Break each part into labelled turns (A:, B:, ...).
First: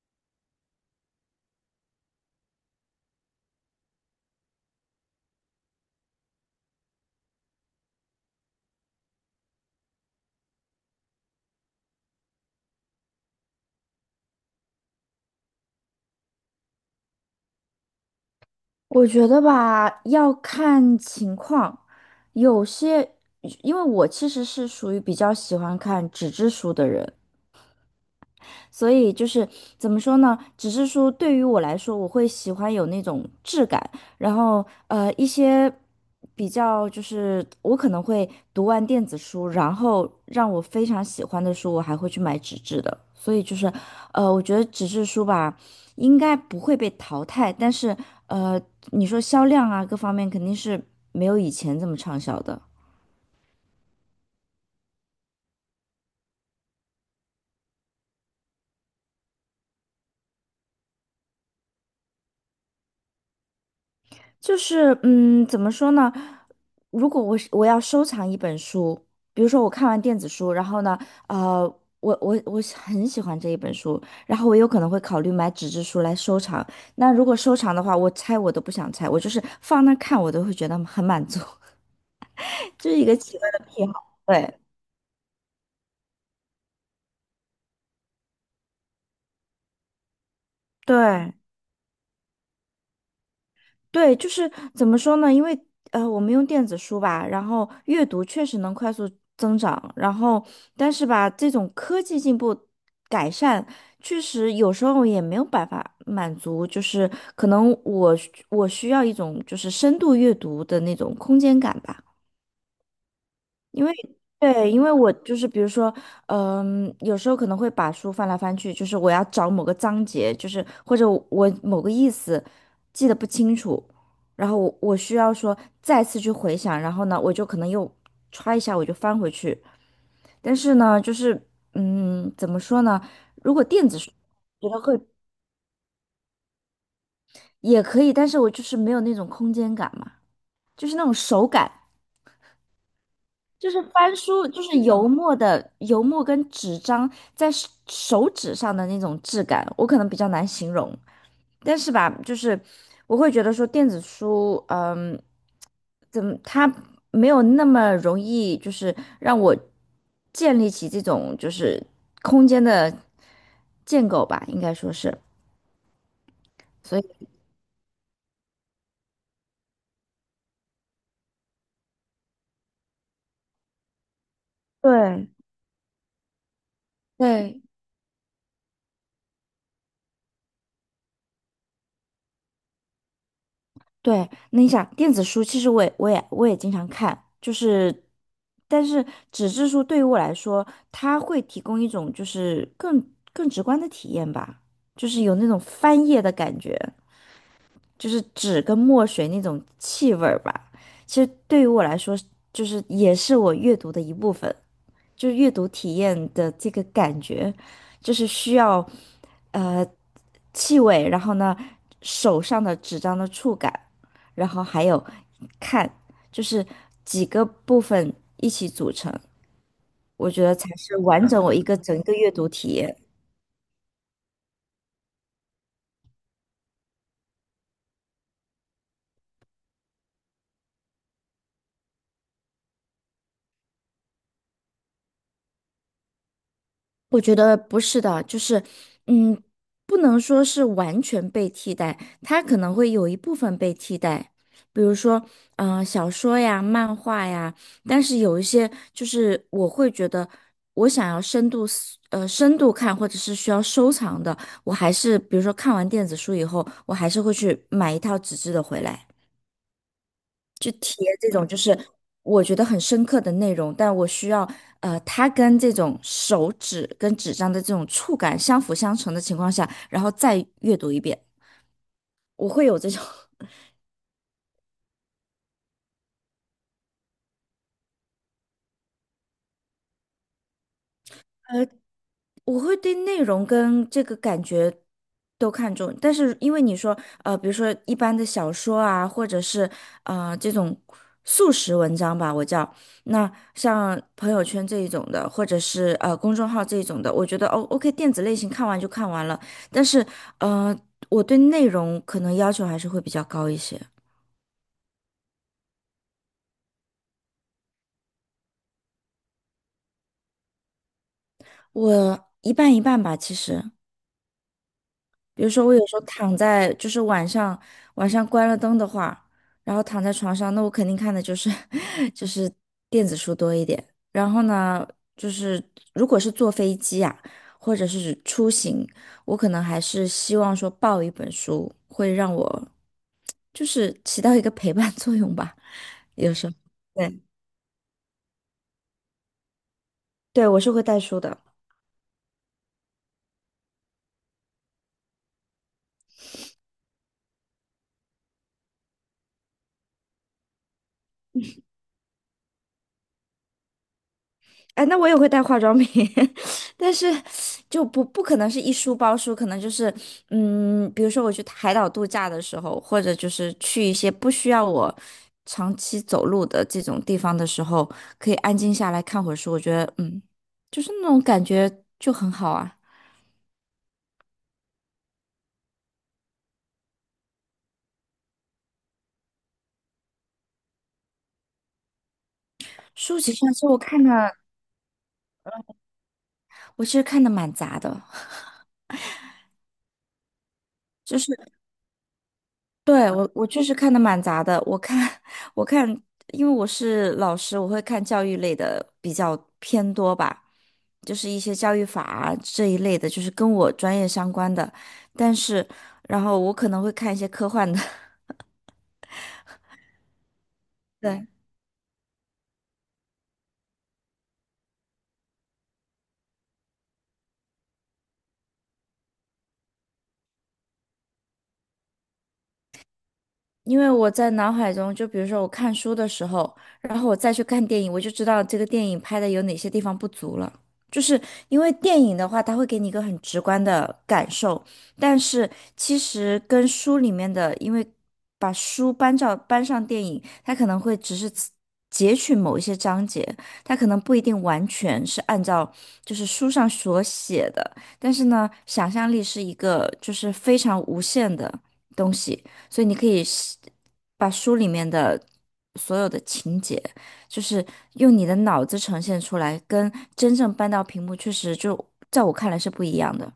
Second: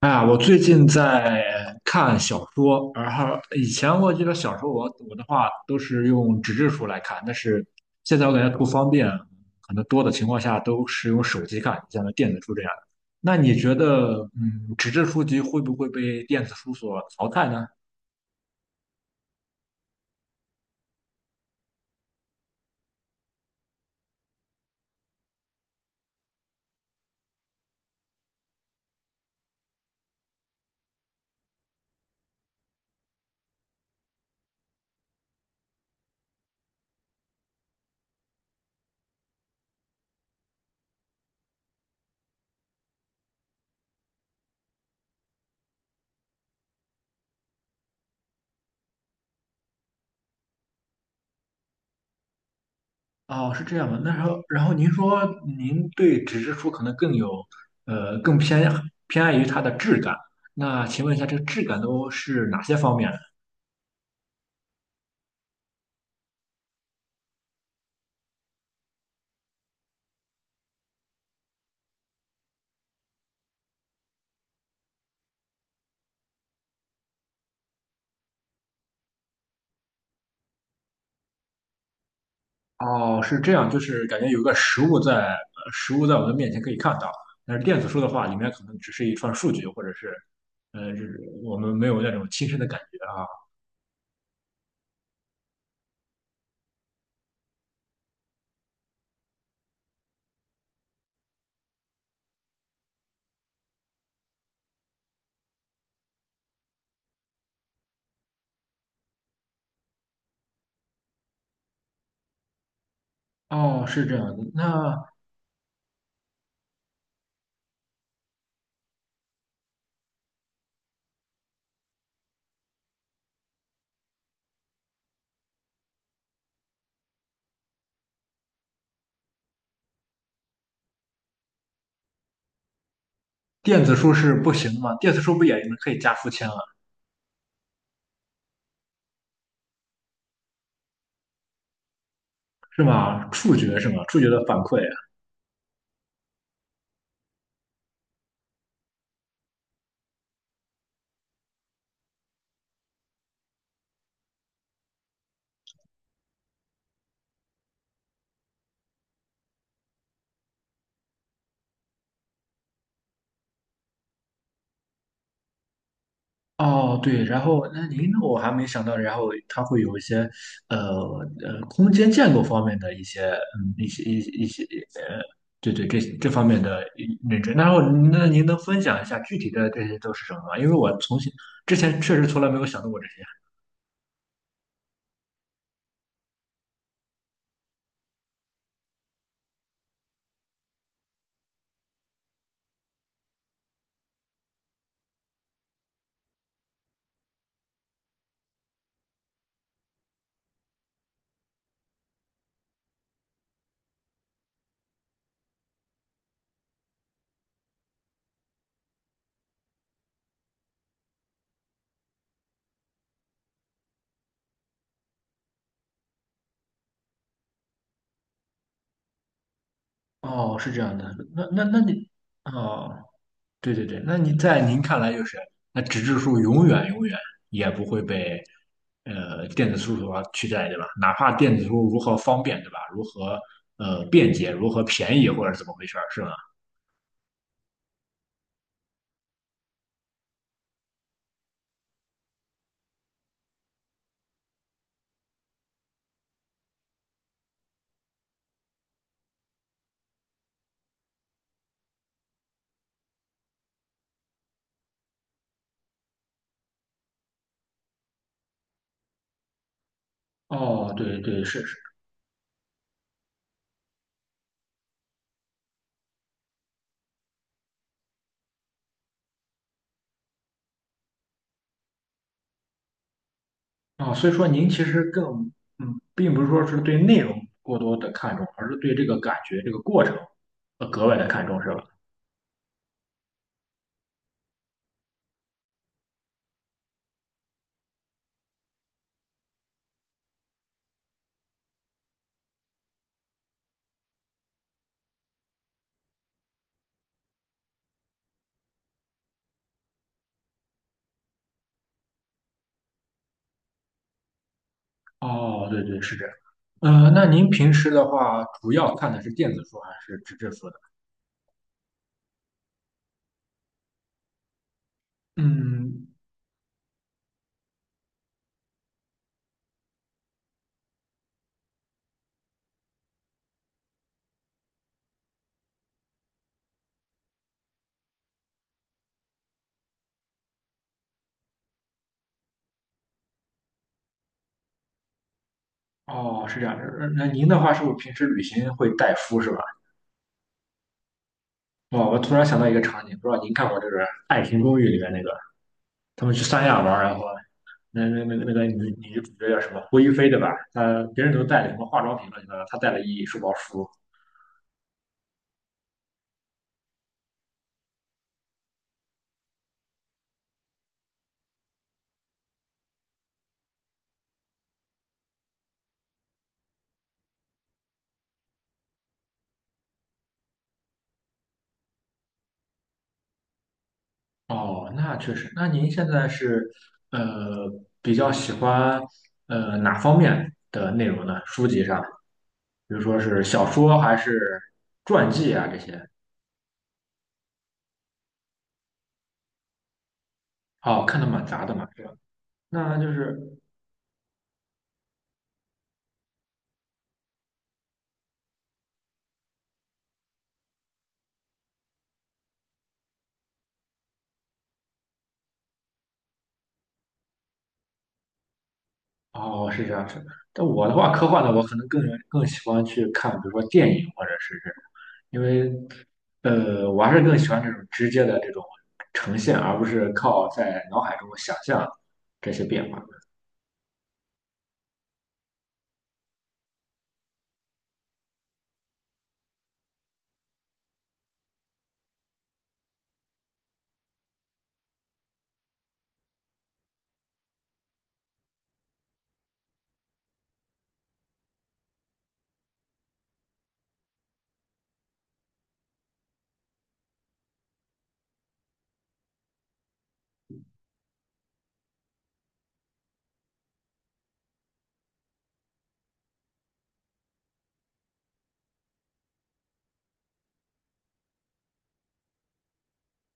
A: 啊，我最近在看小说，然后以前我记得小说我的话都是用纸质书来看，但是现在我感觉不方便，可能多的情况下都是用手机看，像电子书这样的。那你觉得，纸质书籍会不会被电子书所淘汰呢？
B: 我觉得吧，要看情况，有些，因为我其实是属于比较喜欢看纸质书的人，所以就是怎么说呢？只是说对于我来说，我会喜欢有那种质感，然后一些比较就是我可能会读完电子书，然后让我非常喜欢的书，我还会去买纸质的。所以就是我觉得纸质书吧，应该不会被淘汰，但是呃，你说销量啊各方面肯定是没有以前这么畅销的。
A: 哦，是这样的。那时候，然后您说您对纸质书可能更有，更偏爱于它的质感。那请问一下，这个质感都是哪些方面？
B: 就是，嗯，怎么说呢？如果我要收藏一本书，比如说我看完电子书，然后呢，呃，我是很喜欢这一本书，然后我有可能会考虑买纸质书来收藏。那如果收藏的话，我拆我都不想拆，我就是放那看，我都会觉得很满足，就是一个
A: 哦，是
B: 奇怪
A: 这
B: 的
A: 样，就
B: 癖
A: 是
B: 好。
A: 感觉有个
B: 对
A: 实物在，实物在我们面前可以看到，但是电子书的话，里面可能只是一串数据，或者是，是
B: 对，
A: 我们没有那种亲身的感觉啊。
B: 对，就是怎么说呢？因为我们用电子书吧，然后阅读确实能快速增长，然后但是吧，这种科技进步改善，确实有时候也没有办法满足，就是可能我需要一种就是深度阅读的那种空间感吧。
A: 哦，
B: 因为
A: 是这样的，
B: 对，因为
A: 那
B: 我就是比如说，嗯、有时候可能会把书翻来翻去，就是我要找某个章节，就是或者我某个意思记得不清楚，然后我需要说再次去回想，然后呢，我就可能又歘一下我就翻回去，但是呢，就是嗯，怎么说呢？
A: 电子书是不
B: 觉
A: 行
B: 得
A: 的吗？
B: 会
A: 电子书不也可以加书签了，
B: 也可以，但是我就是没有那种空间感嘛，就是那种手感。
A: 是吗？触
B: 就
A: 觉
B: 是
A: 是吗？
B: 翻
A: 触觉的
B: 书，
A: 反
B: 就是
A: 馈。
B: 油墨的油墨跟纸张在手指上的那种质感，我可能比较难形容。但是吧，就是我会觉得说电子书，嗯，怎么它没有那么容易，就是让我建立起这种就是空间的建构吧，应该说是。所
A: 哦，
B: 以
A: 对，然后那您我还没想到，然后它会有一些呃空间建构方面的一些一些呃，
B: 对
A: 对对，这方面的认知。
B: 对，
A: 然后那您能分享一下具体的这些都是什么吗？因为我之前确实从来没有想到过这些。
B: 对，那你想电子书，其实我也经常看，就是，但是纸质书对于我来说，它会提供一种就是更直观的体验吧，就是有那种翻页的感觉，就是纸跟墨水那种气味儿吧。其实对于我来说，就是也是我阅读的一部分。就阅读体验的这个感觉，就是需要呃气味，然后呢手上的纸张的触感，然后还有看，就是几个部分一起组成，我觉得
A: 哦，
B: 才
A: 是这样
B: 是
A: 的，
B: 完整
A: 那
B: 我一
A: 那
B: 个
A: 那
B: 整
A: 你
B: 个阅读体验。
A: 哦。对对对，那你在您看来就是，那纸质书永远永远也不会被电子书所取代，对吧？哪怕电子书如何方便，对吧？如何便捷，如何便宜，或者怎么回事儿，是吧？
B: 我觉得不是的，就是，嗯，不能说是完全被替代，它可能会有一部分被替代，比如说，嗯、小说呀、漫画呀，但是有一些就是我会觉得，我想要深度看或者是需要收藏的，我还是比如说看完电子书以后，我还是会去买一套纸质的回来。去
A: 哦，
B: 贴
A: 对
B: 这
A: 对
B: 种就
A: 是是。
B: 是我觉得很深刻的内容，但我需要它跟这种手指跟纸张的这种触感相辅相成的情况下，然后再阅读一遍，我会有这种。
A: 啊，所以说您其实更并不是说是对内容过多的看重，而是对这个感觉、这个过程格外的看重，是吧？
B: 我会对内容跟这个感觉都看重，但是因为你说，比如说一般的小说啊，或者是这种速食文章吧，我叫那像朋友圈这一种的，或者是公众号这一种的，我觉得哦，OK，电子类型看完就看完了，但是呃，我对内容可能要求还是会比较高一些，
A: 哦，对对，是这样。那您平时的话，主要看的是电子书还是纸质书呢？
B: 我一半一半吧，其实。比如说，我有时候
A: 嗯，
B: 躺在，就是晚上晚上关了灯的话，然后躺在床上，那我肯定看的就是 就是电子书多一点。然后呢，就是如果是坐飞机啊，或者是出行，我可能还是希望说抱一本书，会让我就是起到一个陪伴作用吧。有
A: 哦，
B: 时候，
A: 是这样。
B: 对
A: 那您的话是不是平时旅行会带书是吧？
B: 对，我是会带书的。
A: 哦，我突然想到一个场景，不知道您看过这个《爱情公寓》里面那个，他们去三亚玩儿然后那个女主角叫什么胡一菲对吧？她别人都带了什么化妆品乱七八糟，她带了一书包书。
B: 哎，那我也会带化妆品，但是就不可能是一书包书，可能就是嗯，比如说我去海岛度假的时候，或者就是去一些不需要我长期走路的这种地方的时候，可以安静下来看会儿书，我觉得嗯，就是那种感觉就很好啊。
A: 哦，那确实。那您现在是呃比较喜欢哪方面的内容呢？书籍上，比如说
B: 书籍
A: 是
B: 上其
A: 小
B: 实我
A: 说
B: 看的，
A: 还是传记啊这些？
B: 我其实看的蛮杂的。
A: 哦，
B: 就
A: 看的
B: 是。
A: 蛮杂的嘛，对吧？那
B: 对，
A: 就
B: 我
A: 是
B: 我确实看的蛮杂的，我看 我看，因为我是老师，我会看教育类的比较偏多吧，就是一些教育法啊这一类的，就是跟我专业相关的。但是，然后我可能会看一些科幻的，
A: 哦，是这样子。但我的 话，科
B: 对，
A: 幻的我可能更喜欢去看，比如说电影或者是这种，因为我还是更喜欢这种直接的这种呈现，而不是靠在脑海中想象这些变化。
B: 因为我在脑海中，就比如说我看书的时候，然后我再去看电影，我就知道这个电影拍的有哪些地方不足了。就是因为电影的话，它会给你一个很直观的感受，但是其实跟书里面的，因为把书搬照搬上电影，它可能会只是截取某一些章节，它可能不一定完全是按照就是书上所写的，但是呢，想象力是一个就是非常无限的东西。所以你可以是把书里面的所有的情节，就是用你的脑子呈现出来，跟真正搬到屏幕，确实就在我看来是不一样的。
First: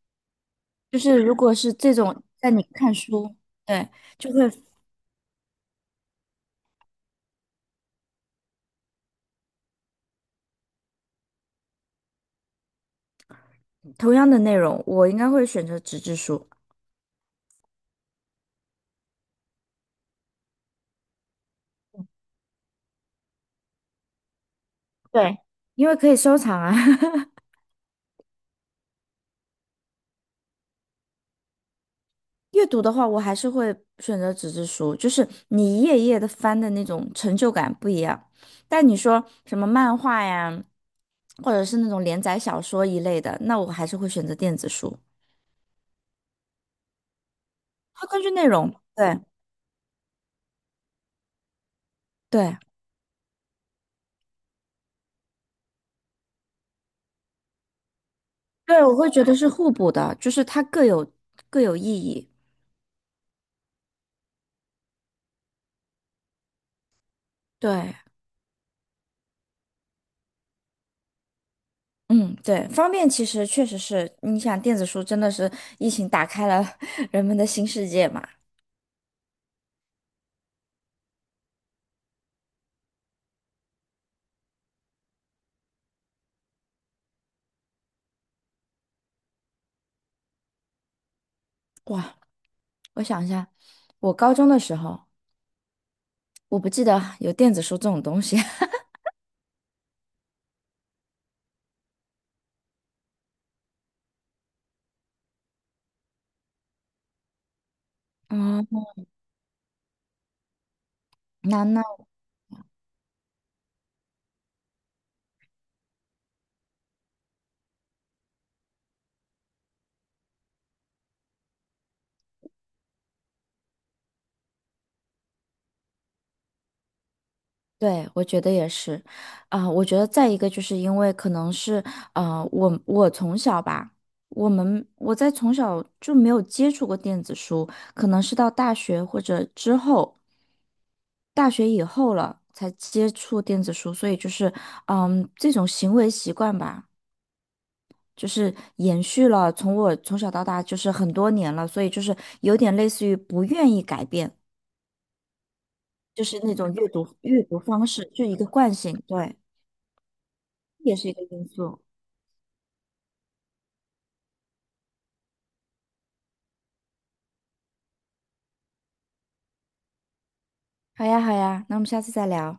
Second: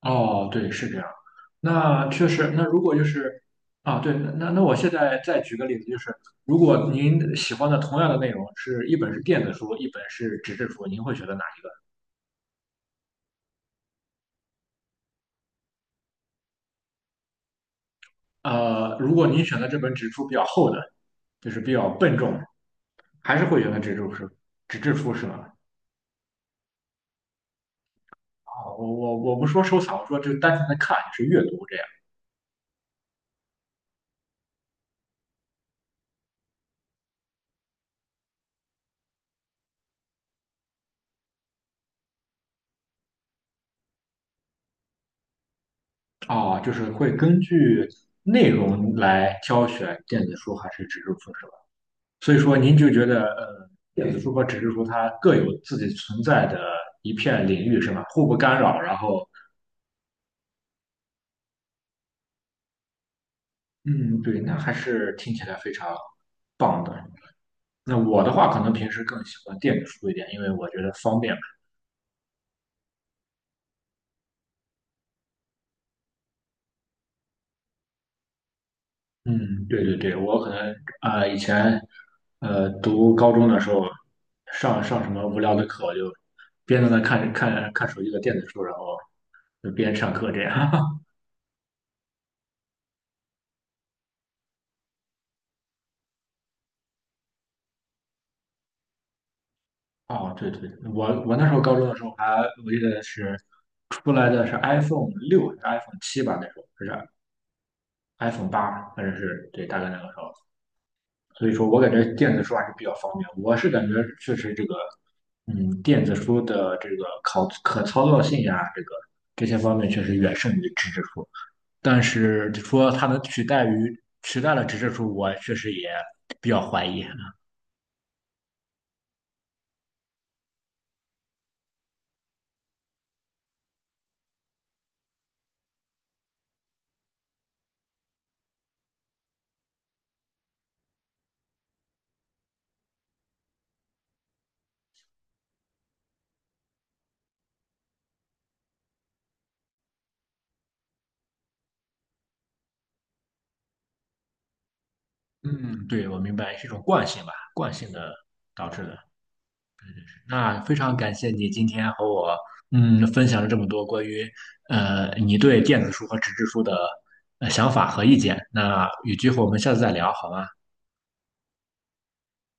A: 哦，对，是这
B: 就
A: 样。
B: 是如果是这
A: 那
B: 种，
A: 确
B: 在
A: 实，
B: 你
A: 那如果
B: 看
A: 就
B: 书，
A: 是
B: 对，
A: 啊，对，那
B: 就
A: 那
B: 会
A: 那我现在再举个例子，就是如果您喜欢的同样的内容是一本是电子书，一本是纸质书，您会选择哪一
B: 同样的内容，我应该会选择纸质书，
A: 个如果您选择这本纸质书比较厚的，就是比较笨重，还是会觉得纸质书是
B: 对，
A: 吧？
B: 因为可以收藏啊。
A: 啊，我不说收藏，我说就单纯的看，是阅读这样。
B: 阅读的话，我还是会选择纸质书，就是你一页一页的翻的那种成就感不一样。但你说什么漫画呀，或者是那种连载小说一类的，那我还是会选择电子书。
A: 哦，就是会根据
B: 它根据内
A: 内
B: 容，
A: 容
B: 对
A: 来挑选电子书还是纸质书是吧？所以说
B: 对
A: 您就觉得电子书和纸质书它各有自己存在的一片领域是吧？互不干扰，
B: 对，我
A: 然
B: 会觉
A: 后
B: 得是互补的，就是它各有各有意义。
A: 嗯，对，那还是听起来非常棒的。
B: 对，
A: 那我的话，可能平时更喜欢电子书一点，因为我觉得方便。
B: 嗯，对，方便其实确实是，你想电子书真的是疫情打开了 人们的新世界嘛？
A: 嗯，对对对，我可能啊、以前读高中的时候，上什么无聊的课，我就边在那看手机的电子书，然后就边上课这样。
B: 哇，我想一下，我高中的时候。我不记得有电子书这种东西。
A: 哦，对对，我那时候高中的时候还我记得是出来的是 iPhone 6还是 iPhone 7吧，那时候还是 iPhone
B: 嗯，
A: 八，反正是对，大概那个时候。所以
B: 那
A: 说我
B: 那
A: 感觉电子书还是比较方便。我是感觉确实这个，电子书的这个可操作性呀、这个这些方面确实远胜于纸质书。但是就说它能取代了纸质书，我确实也比较怀疑。
B: 对，我觉得也是，啊、我觉得再一个就是因为可能是，我从小吧，我们我在从小就没有接触过电子书，可能是到大学或者之后，大学以后了才接触电子书，所以就是，嗯，这种行为习惯吧，就是延续了从我从小到大就是很多年了，所以就是有点类似于不愿意改变。
A: 嗯，对，我
B: 就
A: 明
B: 是那
A: 白是一
B: 种
A: 种
B: 阅
A: 惯
B: 读
A: 性吧，
B: 阅读
A: 惯
B: 方
A: 性
B: 式，
A: 的
B: 就一个
A: 导
B: 惯
A: 致的。
B: 性，对，
A: 那非
B: 也
A: 常
B: 是一
A: 感
B: 个
A: 谢
B: 因
A: 你今
B: 素。
A: 天和我分享了这么多关于你对电子书和纸质书的想法和意见。那有机会我们下次再聊，好吗？
B: 好呀，好呀，那我们下次再聊。